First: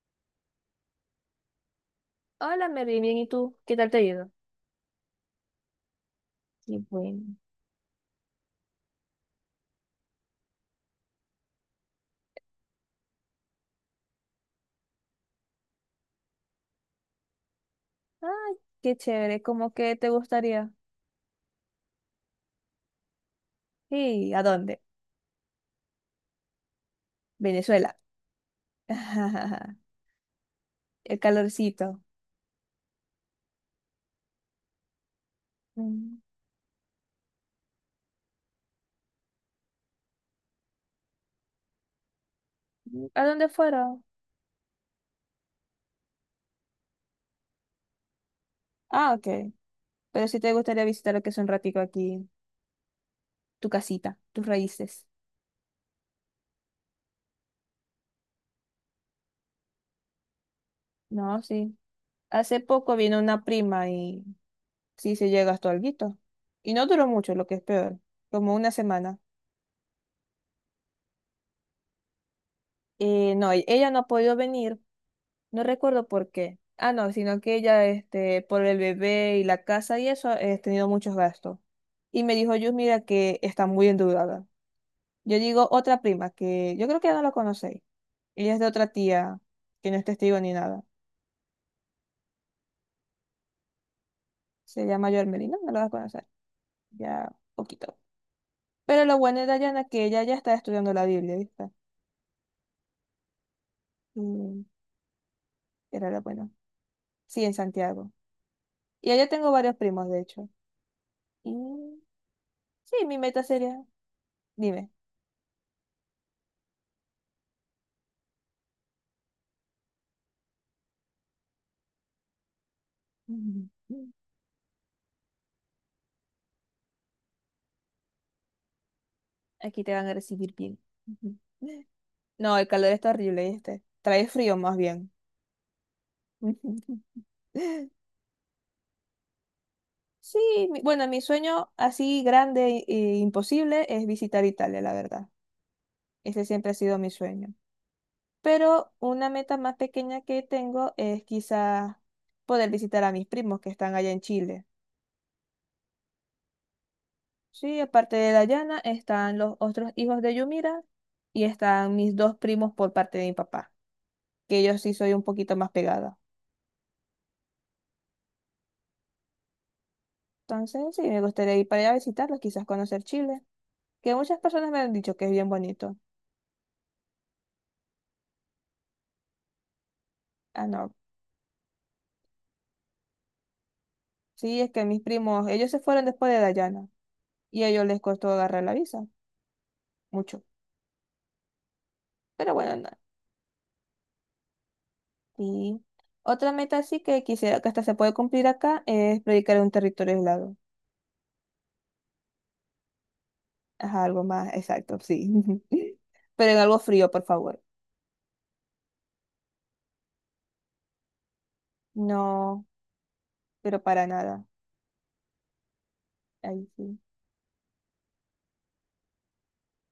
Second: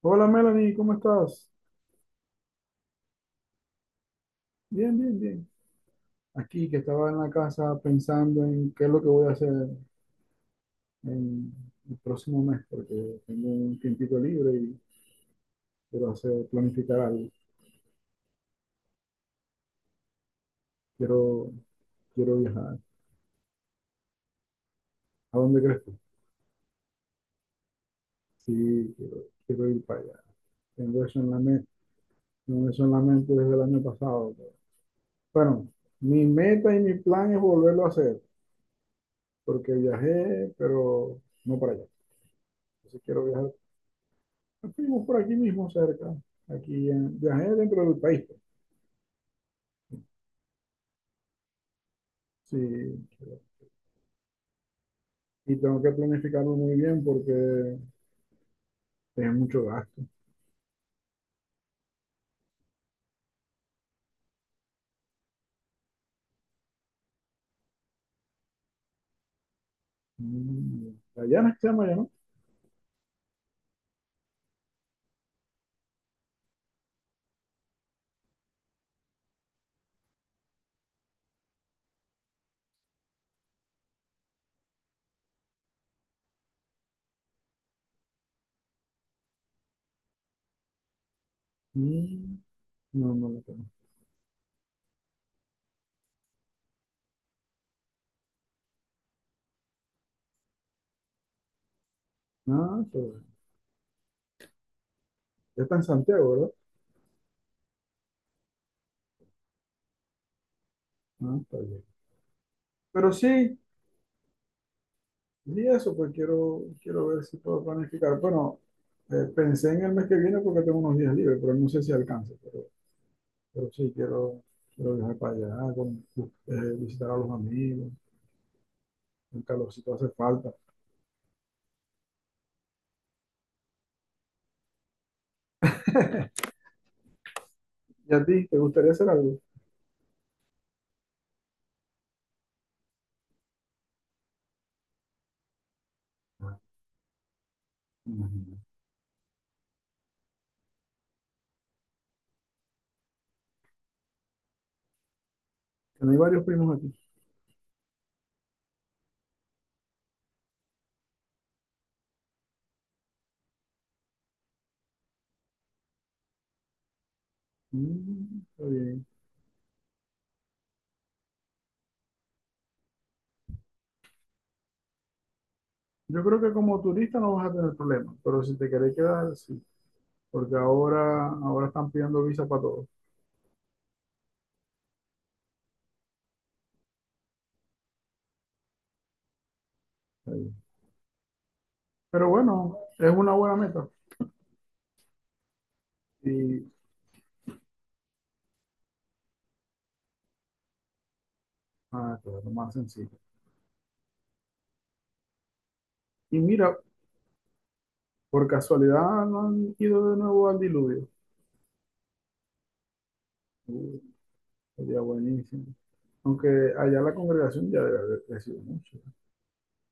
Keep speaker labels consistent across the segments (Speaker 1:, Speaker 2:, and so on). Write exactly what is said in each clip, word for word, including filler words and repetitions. Speaker 1: Hola Melanie, ¿cómo estás?
Speaker 2: Hola, Mary, bien, ¿y tú? ¿Qué tal te ha ido?
Speaker 1: Bien, bien, bien. Aquí que
Speaker 2: Y
Speaker 1: estaba en la
Speaker 2: bueno,
Speaker 1: casa pensando en qué es lo que voy a hacer en el próximo mes, porque tengo un tiempito libre y quiero hacer, planificar algo.
Speaker 2: ay, qué chévere, ¿cómo que te gustaría?
Speaker 1: Quiero, quiero viajar.
Speaker 2: Sí, ¿a dónde?
Speaker 1: ¿A dónde crees tú?
Speaker 2: Venezuela.
Speaker 1: Sí, quiero, quiero ir para allá. Tengo eso
Speaker 2: El
Speaker 1: en la mente,
Speaker 2: calorcito.
Speaker 1: tengo eso en la mente desde el año pasado. pero- Bueno,
Speaker 2: Mm.
Speaker 1: mi meta y mi plan es volverlo a hacer, porque viajé, pero no para allá. Entonces
Speaker 2: ¿A
Speaker 1: quiero
Speaker 2: dónde
Speaker 1: viajar.
Speaker 2: fueron?
Speaker 1: Fuimos por aquí mismo cerca, aquí en, viajé dentro del país, pues.
Speaker 2: Ah, ok. Pero sí te gustaría visitar lo que es un ratico aquí,
Speaker 1: Sí,
Speaker 2: tu casita, tus raíces.
Speaker 1: y tengo que planificarlo muy bien porque es mucho gasto.
Speaker 2: No, sí. Hace poco vino una prima y sí se llega hasta alguito. Y no duró mucho, lo que es peor, como una semana.
Speaker 1: Mm, Allá no se llama, ya no.
Speaker 2: Eh, no, e- ella no ha podido venir. No recuerdo por qué. Ah, no, sino que ella, este, por el bebé y la casa y eso, he tenido muchos gastos. Y me dijo, yo mira que está muy endeudada. Yo digo, otra prima, que yo creo que ya no la conocéis. Ella es de otra tía, que no es testigo ni nada.
Speaker 1: Mm, No, no lo tengo.
Speaker 2: Se llama Melina, no. No la vas a conocer. Ya, poquito. Pero lo bueno de Dayana es que ella ya está estudiando la Biblia, ¿viste?
Speaker 1: Ah, está bien.
Speaker 2: Y
Speaker 1: Ya está en
Speaker 2: era lo
Speaker 1: Santiago, ¿verdad?
Speaker 2: bueno. Sí, en Santiago. Y allá tengo varios primos, de hecho.
Speaker 1: Ah,
Speaker 2: Y
Speaker 1: está bien.
Speaker 2: sí,
Speaker 1: Pero
Speaker 2: mi meta
Speaker 1: sí,
Speaker 2: sería, dime.
Speaker 1: y eso, pues quiero, quiero ver si puedo planificar. Bueno, eh, pensé en el mes que viene porque tengo unos días libres, pero no sé si alcance, pero, pero sí quiero, quiero viajar para allá, con- eh, visitar a los amigos, el
Speaker 2: Aquí
Speaker 1: calorcito
Speaker 2: te van
Speaker 1: hace
Speaker 2: a
Speaker 1: falta.
Speaker 2: recibir bien. Ujú. No, el calor está horrible, este. Trae frío más bien. Ujú.
Speaker 1: ¿Y a ti te gustaría hacer algo?
Speaker 2: Sí, mi- bueno, mi sueño así grande e imposible es visitar Italia, la verdad. Ese siempre ha sido mi sueño.
Speaker 1: Imagínate.
Speaker 2: Pero una meta más pequeña que tengo es quizás poder visitar a mis primos que están allá en Chile.
Speaker 1: Que no hay varios primos aquí.
Speaker 2: Sí, aparte de Dayana están los otros hijos de Yumira y están mis dos primos por parte de mi papá, que ellos sí soy un poquito más pegada.
Speaker 1: Mm, está bien.
Speaker 2: Entonces, sí, me gustaría ir para allá a visitarlos, quizás conocer Chile, que muchas personas me han dicho que es bien bonito.
Speaker 1: Yo creo que como turista no vas a tener problemas, pero si te querés quedar, sí, porque
Speaker 2: Ah, no.
Speaker 1: ahora, ahora están pidiendo visa para todos.
Speaker 2: Sí, es que mis primos, ellos se fueron después de Dayana y a ellos les costó agarrar la visa,
Speaker 1: Está
Speaker 2: mucho.
Speaker 1: bien. Pero
Speaker 2: Pero bueno,
Speaker 1: bueno,
Speaker 2: nada.
Speaker 1: es una buena meta
Speaker 2: Y otra
Speaker 1: y
Speaker 2: meta sí que quisiera que hasta se puede cumplir acá es predicar en un territorio aislado.
Speaker 1: ah, claro, lo más sencillo.
Speaker 2: Ajá, algo más exacto, sí.
Speaker 1: Y
Speaker 2: Pero en
Speaker 1: mira,
Speaker 2: algo frío, por favor.
Speaker 1: por casualidad no han ido de nuevo al diluvio.
Speaker 2: No, pero
Speaker 1: Uh,
Speaker 2: para nada.
Speaker 1: sería buenísimo. Aunque
Speaker 2: Ahí sí.
Speaker 1: allá la congregación ya debe haber crecido mucho.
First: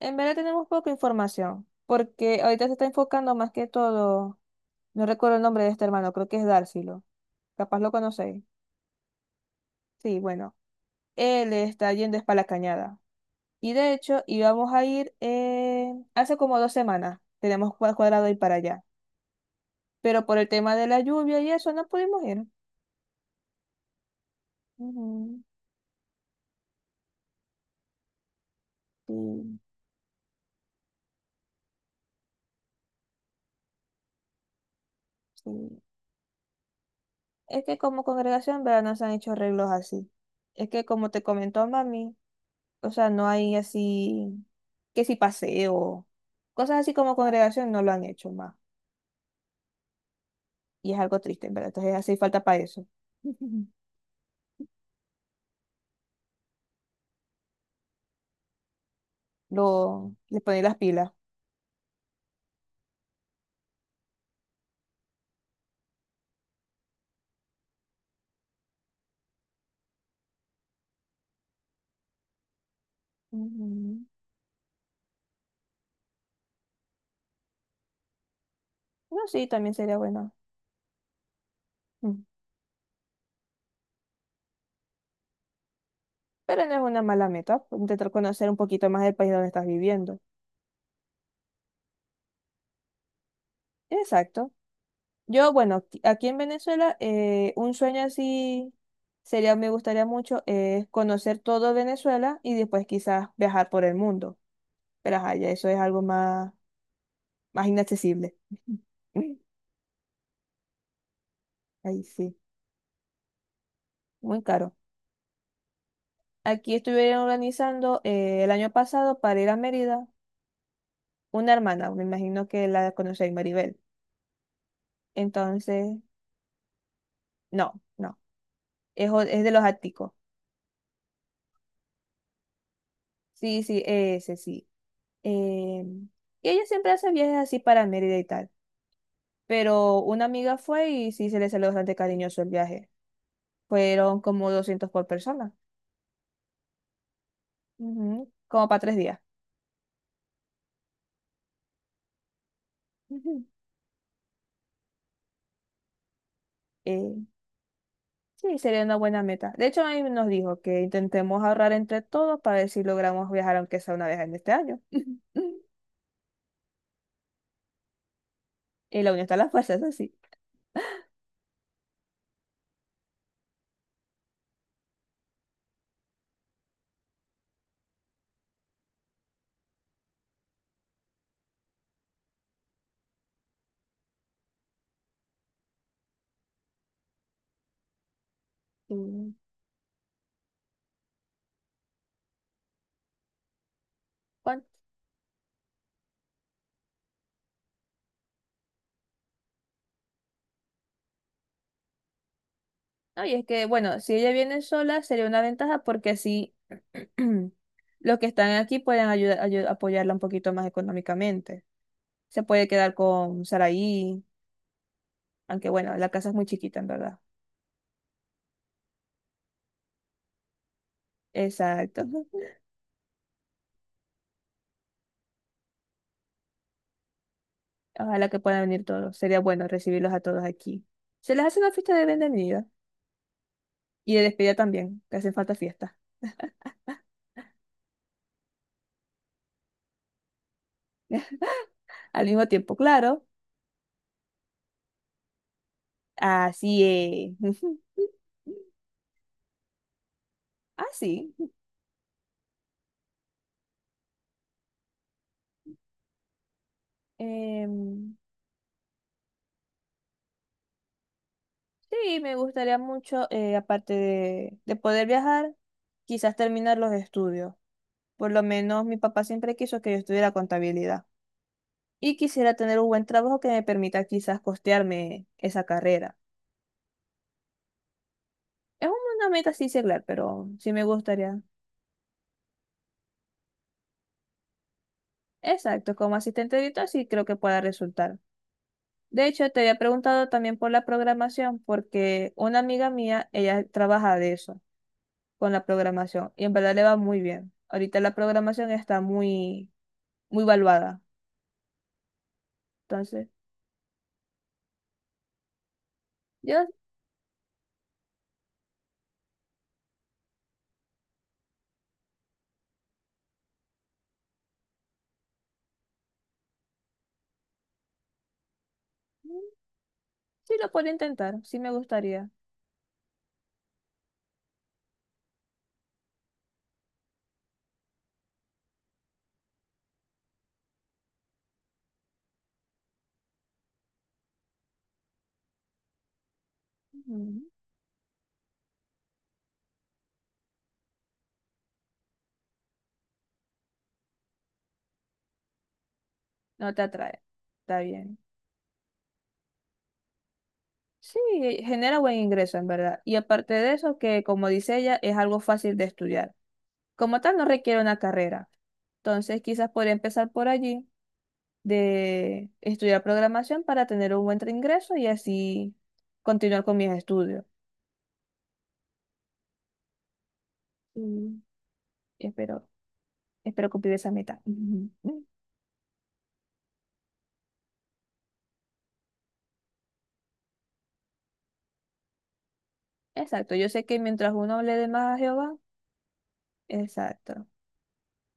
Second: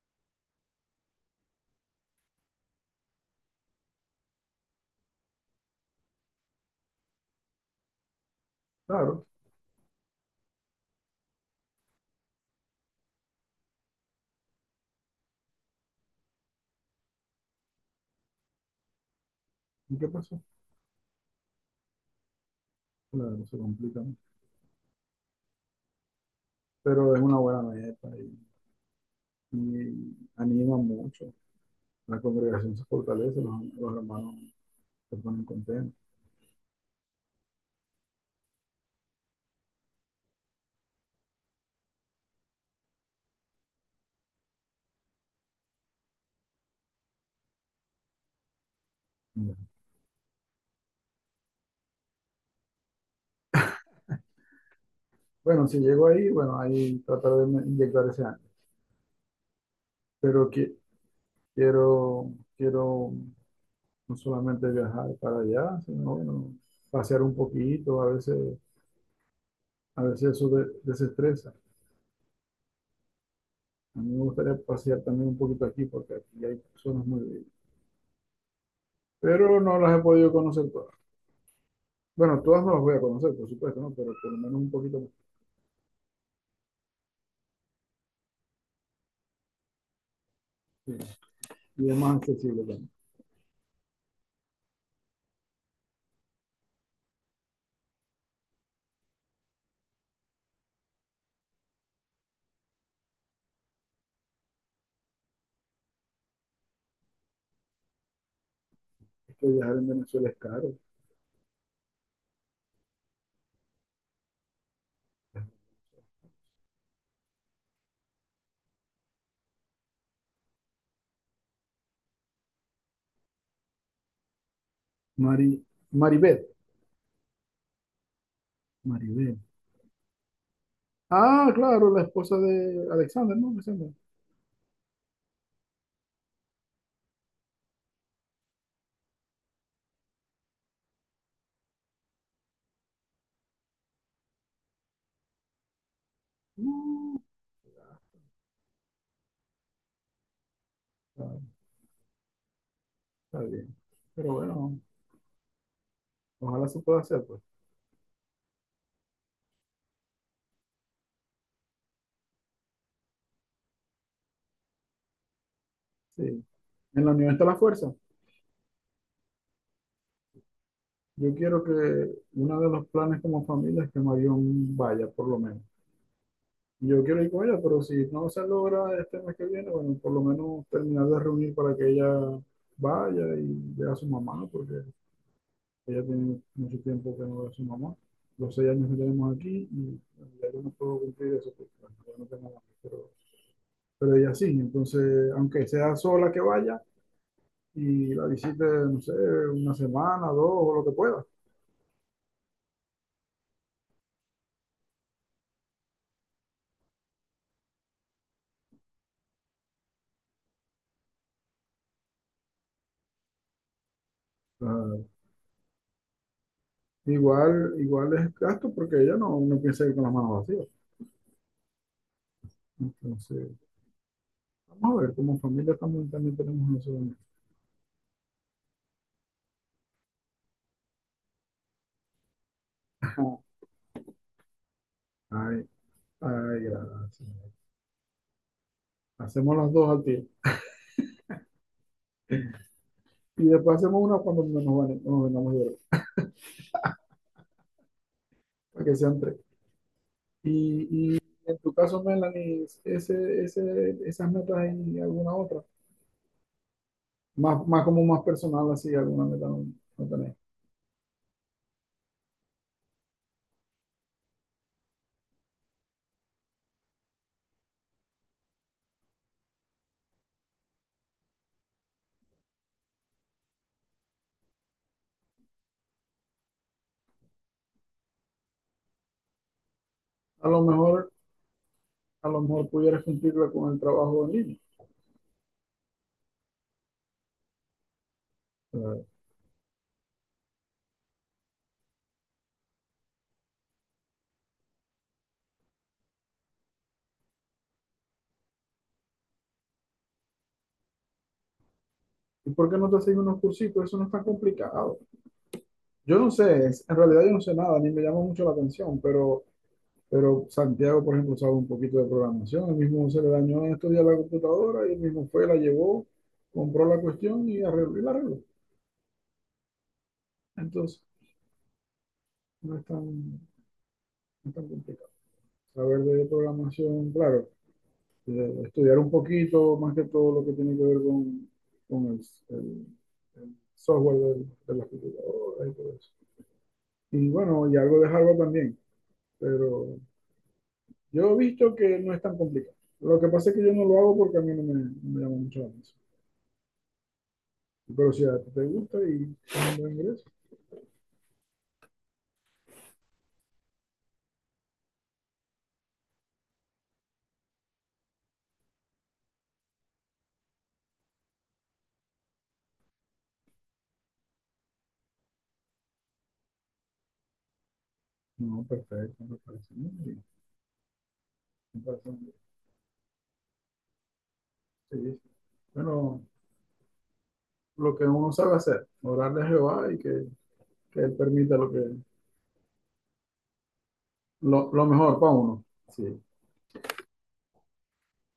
Speaker 2: En verdad tenemos poca información, porque ahorita se está enfocando más que todo. No recuerdo el nombre de este hermano, creo que es Dárcilo. Capaz lo conocéis.
Speaker 1: Claro,
Speaker 2: Sí, bueno. Él está yendo es para la cañada. Y de hecho, íbamos a ir eh, hace como dos semanas. Tenemos cua- cuadrado ir para allá.
Speaker 1: ¿y qué
Speaker 2: Pero por
Speaker 1: pasó?
Speaker 2: el tema de la lluvia y eso, no pudimos ir.
Speaker 1: Claro, se complica, ¿no?
Speaker 2: Ujú.
Speaker 1: Pero es una buena meta y
Speaker 2: Sí,
Speaker 1: y anima mucho. La congregación se fortalece, los, los hermanos se ponen
Speaker 2: sí.
Speaker 1: contentos.
Speaker 2: Es que como congregación, ¿verdad? No se han hecho arreglos así. Es que como te comentó mami, o sea, no hay así, que si paseo, cosas así como congregación no lo han hecho más. Y es algo triste, en verdad. Entonces hace falta para eso.
Speaker 1: Bueno, si llego ahí, bueno, ahí tratar de inyectar ese año.
Speaker 2: Lo, le
Speaker 1: Pero
Speaker 2: ponen
Speaker 1: que,
Speaker 2: las pilas.
Speaker 1: quiero, quiero no solamente viajar para allá, sino bueno, pasear un poquito, a veces, a veces eso de- desestresa. A
Speaker 2: Ujú.
Speaker 1: mí me gustaría pasear también un poquito aquí, porque aquí hay personas muy bellas.
Speaker 2: No, sí,
Speaker 1: Pero
Speaker 2: también
Speaker 1: no las
Speaker 2: sería
Speaker 1: he podido
Speaker 2: bueno.
Speaker 1: conocer todas.
Speaker 2: Mm.
Speaker 1: Bueno, todas no las voy a conocer, por supuesto, ¿no? Pero por lo menos un poquito más.
Speaker 2: Pero no es una mala meta, pues, intentar conocer un poquito más del país donde estás viviendo.
Speaker 1: Sí. Y es más accesible también.
Speaker 2: Exacto. Yo, bueno, aquí aquí en Venezuela, eh, un sueño así sería, me gustaría mucho, es conocer todo Venezuela y después quizás viajar por el mundo. Pero ajá, ya eso es algo más, más inaccesible.
Speaker 1: Que viajar en Venezuela es caro.
Speaker 2: Ahí sí, muy caro. Aquí estuvieron organizando eh, el año pasado para ir a Mérida una hermana, me imagino que la conocéis, Maribel.
Speaker 1: Mari,
Speaker 2: Entonces,
Speaker 1: Maribel,
Speaker 2: no, no, es, o-
Speaker 1: Maribel.
Speaker 2: es de los áticos.
Speaker 1: Ah, claro, la esposa de Alexander, ¿no? Me
Speaker 2: Sí, sí,
Speaker 1: sembra.
Speaker 2: ese sí. Eh, y ella siempre hace viajes así para Mérida y tal. Pero una amiga fue y sí se le salió bastante cariñoso el viaje. Fueron como doscientos por persona, ujú, como para tres días.
Speaker 1: Ah, está
Speaker 2: Ujú.
Speaker 1: bien. Pero bueno, ojalá se pueda
Speaker 2: Eh,
Speaker 1: hacer, pues.
Speaker 2: Sí, sería una buena meta. De hecho, ahí nos dijo que intentemos ahorrar entre todos para ver si logramos viajar, aunque sea una vez en este año.
Speaker 1: Sí. En la unión está la fuerza.
Speaker 2: Y la unión está a las fuerzas, así
Speaker 1: Yo quiero que uno de los planes como familia es que Marión vaya, por lo menos. Yo quiero ir con ella, pero si no se logra este mes que viene, bueno, por lo menos terminar de reunir para que ella vaya y vea a su mamá, porque ella tiene mucho tiempo que no ve a su mamá. Los seis años
Speaker 2: sí.
Speaker 1: que
Speaker 2: Mm,
Speaker 1: tenemos aquí y ya yo no puedo cumplir eso porque bueno, ya no tengo mamá. Pero, pero ella sí,
Speaker 2: ¿cuán-
Speaker 1: entonces, aunque sea sola que vaya y la visite, no sé, una semana, dos o lo que pueda.
Speaker 2: No, y es que, bueno, si ella viene sola sería una ventaja porque así los que están aquí pueden ayudar, ayu- apoyarla un poquito más económicamente. Se puede quedar con Saraí,
Speaker 1: Ah,
Speaker 2: aunque bueno, la casa es muy chiquita, en verdad.
Speaker 1: igual, igual es gasto porque ella no, no piensa ir con las manos vacías.
Speaker 2: Exacto.
Speaker 1: Entonces, vamos a ver, como familia también, también tenemos nosotros.
Speaker 2: Ojalá que puedan venir todos. Sería bueno recibirlos a todos aquí. Se les hace una fiesta de bienvenida. Y de despedida también, que hace falta
Speaker 1: Ay,
Speaker 2: fiesta.
Speaker 1: ay, gracias. Hacemos las dos al tiempo.
Speaker 2: Al mismo tiempo, claro.
Speaker 1: Y después hacemos una cuando nos, van- nos vengamos de ver,
Speaker 2: Así es.
Speaker 1: para que sean tres. Y, y
Speaker 2: Así.
Speaker 1: en tu caso, Melanie, ese, ese, esas metas hay alguna otra, más, más como
Speaker 2: Em,
Speaker 1: más personal, así, alguna meta no, no tenés.
Speaker 2: sí, me gustaría mucho, eh, aparte de, de poder viajar, quizás terminar los estudios. Por lo menos mi papá siempre quiso que yo estudiara contabilidad. Y quisiera tener un buen trabajo que me permita quizás costearme esa carrera. Es una meta así seglar,
Speaker 1: A
Speaker 2: pero
Speaker 1: lo
Speaker 2: sí me
Speaker 1: mejor,
Speaker 2: gustaría.
Speaker 1: a lo mejor pudieras cumplirla con el trabajo en línea.
Speaker 2: Exacto, como asistente de editor sí creo que pueda resultar.
Speaker 1: Claro.
Speaker 2: De hecho, te había preguntado también por la programación, porque una amiga mía, ella trabaja de eso, con la programación, y en verdad le va muy bien. Ahorita la programación está muy, muy valuada.
Speaker 1: ¿Y por qué no te haces
Speaker 2: Entonces,
Speaker 1: unos cursitos? Eso no es tan complicado. Yo no sé,
Speaker 2: yo
Speaker 1: es- en realidad yo no sé nada, ni me llama mucho la atención, pero, pero Santiago, por ejemplo, sabe un poquito de programación, él mismo se le dañó en estos días la computadora y él mismo fue, la llevó, compró la cuestión y arregló y la arregló.
Speaker 2: mm, sí lo puedo
Speaker 1: Entonces,
Speaker 2: intentar, sí me gustaría.
Speaker 1: no es tan, no tan complicado. Saber de programación, claro, eh, estudiar un poquito más que todo lo que tiene que ver con, con el, el- el software del- de las computadoras y todo eso. Y
Speaker 2: Ujú.
Speaker 1: bueno, y algo de hardware también, pero yo he visto que no es tan complicado. Lo que pasa es que yo no lo hago porque a mí no me, no me llama mucho la atención.
Speaker 2: No te atrae, está
Speaker 1: Pero
Speaker 2: bien.
Speaker 1: si a ti te gusta y es un buen ingreso,
Speaker 2: Sí, genera buen ingreso, en verdad. Y aparte de eso, que como dice ella, es algo fácil de estudiar. Como tal, no requiere una carrera. Entonces, quizás podría empezar por allí de estudiar programación para tener un buen ingreso y así continuar con mis estudios.
Speaker 1: no, perfecto, me parece muy bien.
Speaker 2: Y
Speaker 1: Me parece muy bien.
Speaker 2: espero, espero cumplir esa meta.
Speaker 1: Sí, sí.
Speaker 2: Ujú.
Speaker 1: Bueno, lo que uno sabe hacer, orarle a Jehová y que, que Él permita lo que,
Speaker 2: Exacto, yo sé que mientras uno
Speaker 1: Lo,
Speaker 2: le
Speaker 1: lo
Speaker 2: dé más
Speaker 1: mejor
Speaker 2: a
Speaker 1: para
Speaker 2: Jehová,
Speaker 1: uno. Sí,
Speaker 2: exacto.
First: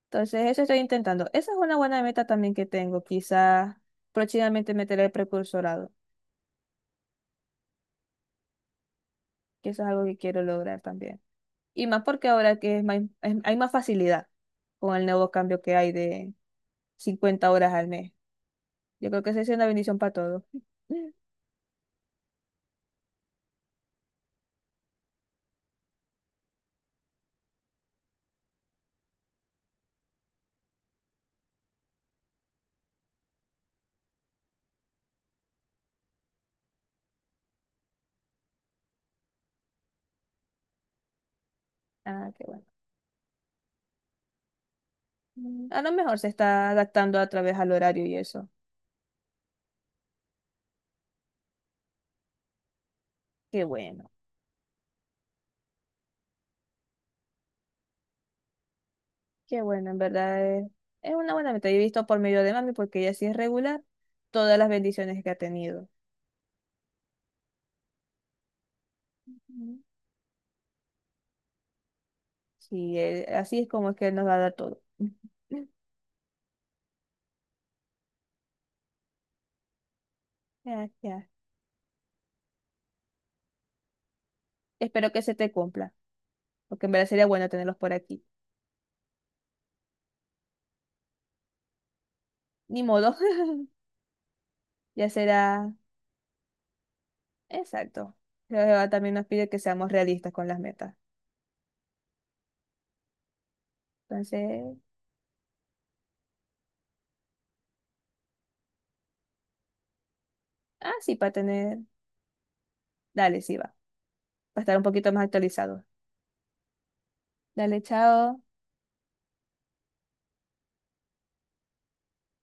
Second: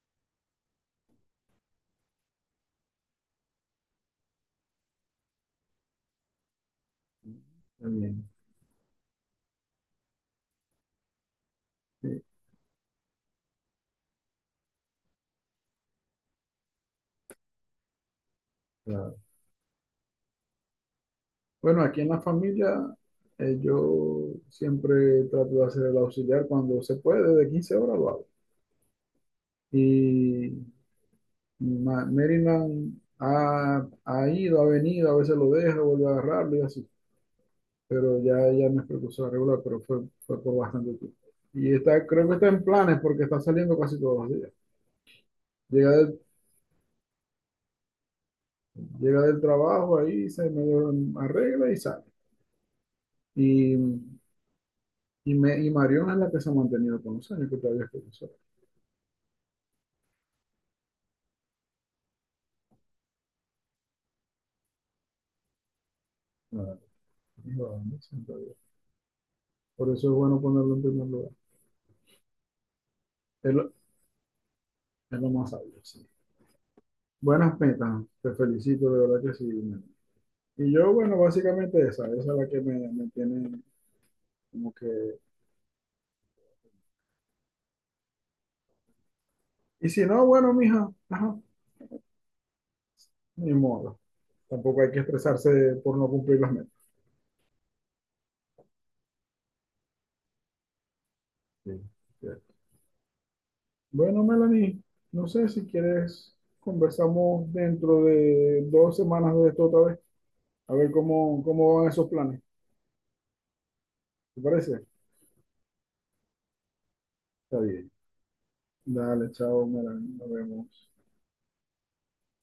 Speaker 2: Entonces, eso estoy intentando. Esa es una buena meta también que tengo. Quizás próximamente meter el precursorado,
Speaker 1: también.
Speaker 2: que eso es algo que quiero lograr también. Y más
Speaker 1: Sí.
Speaker 2: porque ahora que es más- es- hay más facilidad con el nuevo cambio que hay de cincuenta horas al mes. Yo
Speaker 1: Claro.
Speaker 2: creo que esa es una bendición para todos.
Speaker 1: Bueno, aquí en la familia eh, yo siempre trato de hacer el auxiliar cuando se puede, de quince horas lo hago. Y Ma- Maryland ha, ha ido, ha venido, a veces lo deja, vuelve a agarrarlo y así. Pero ya ella no es precursora regular, pero fue, fue por bastante tiempo. Y está, creo
Speaker 2: Ah,
Speaker 1: que
Speaker 2: qué
Speaker 1: está en
Speaker 2: bueno.
Speaker 1: planes porque está saliendo casi todos los días.
Speaker 2: Mm, a
Speaker 1: Llega
Speaker 2: lo mejor
Speaker 1: del,
Speaker 2: se está adaptando a través al horario y eso.
Speaker 1: llega del trabajo ahí, se medio arregla y sale.
Speaker 2: Qué
Speaker 1: Y
Speaker 2: bueno,
Speaker 1: y, me, y Mariona es la que se ha mantenido con los años, que todavía es profesora.
Speaker 2: qué bueno, en verdad es, es una buena meta. Y he visto por medio de mami, porque ella sí es regular, todas las bendiciones que ha tenido.
Speaker 1: Ah, sí,
Speaker 2: Mm.
Speaker 1: por eso es bueno ponerlo en primer lugar.
Speaker 2: Sí, él-
Speaker 1: Es
Speaker 2: así es
Speaker 1: lo,
Speaker 2: como es que él nos va a dar todo.
Speaker 1: es lo más sabio, sí. Buenas metas, te felicito, de verdad que sí. Y
Speaker 2: Ya,
Speaker 1: yo, bueno,
Speaker 2: ya.
Speaker 1: básicamente esa, esa es la que me, me tiene como que...
Speaker 2: Espero que se te cumpla, porque en verdad sería bueno tenerlos por aquí.
Speaker 1: Y si no, bueno, mija, ajá,
Speaker 2: Ni modo,
Speaker 1: ni modo. Tampoco hay que
Speaker 2: ya será.
Speaker 1: estresarse por no cumplir las metas.
Speaker 2: Exacto. Pero Jehová también nos pide que seamos realistas con las metas.
Speaker 1: Sí, cierto. Bueno,
Speaker 2: Entonces,
Speaker 1: Melanie, no sé si quieres, conversamos dentro de dos semanas de esto otra vez, a ver
Speaker 2: ah, sí, para
Speaker 1: cómo, cómo
Speaker 2: tener.
Speaker 1: van esos planes.
Speaker 2: Dale, sí va.
Speaker 1: ¿Te
Speaker 2: Para estar
Speaker 1: parece?
Speaker 2: un poquito más actualizados.
Speaker 1: Está
Speaker 2: Dale,
Speaker 1: bien.
Speaker 2: chao.
Speaker 1: Dale, chao, Mara, nos vemos.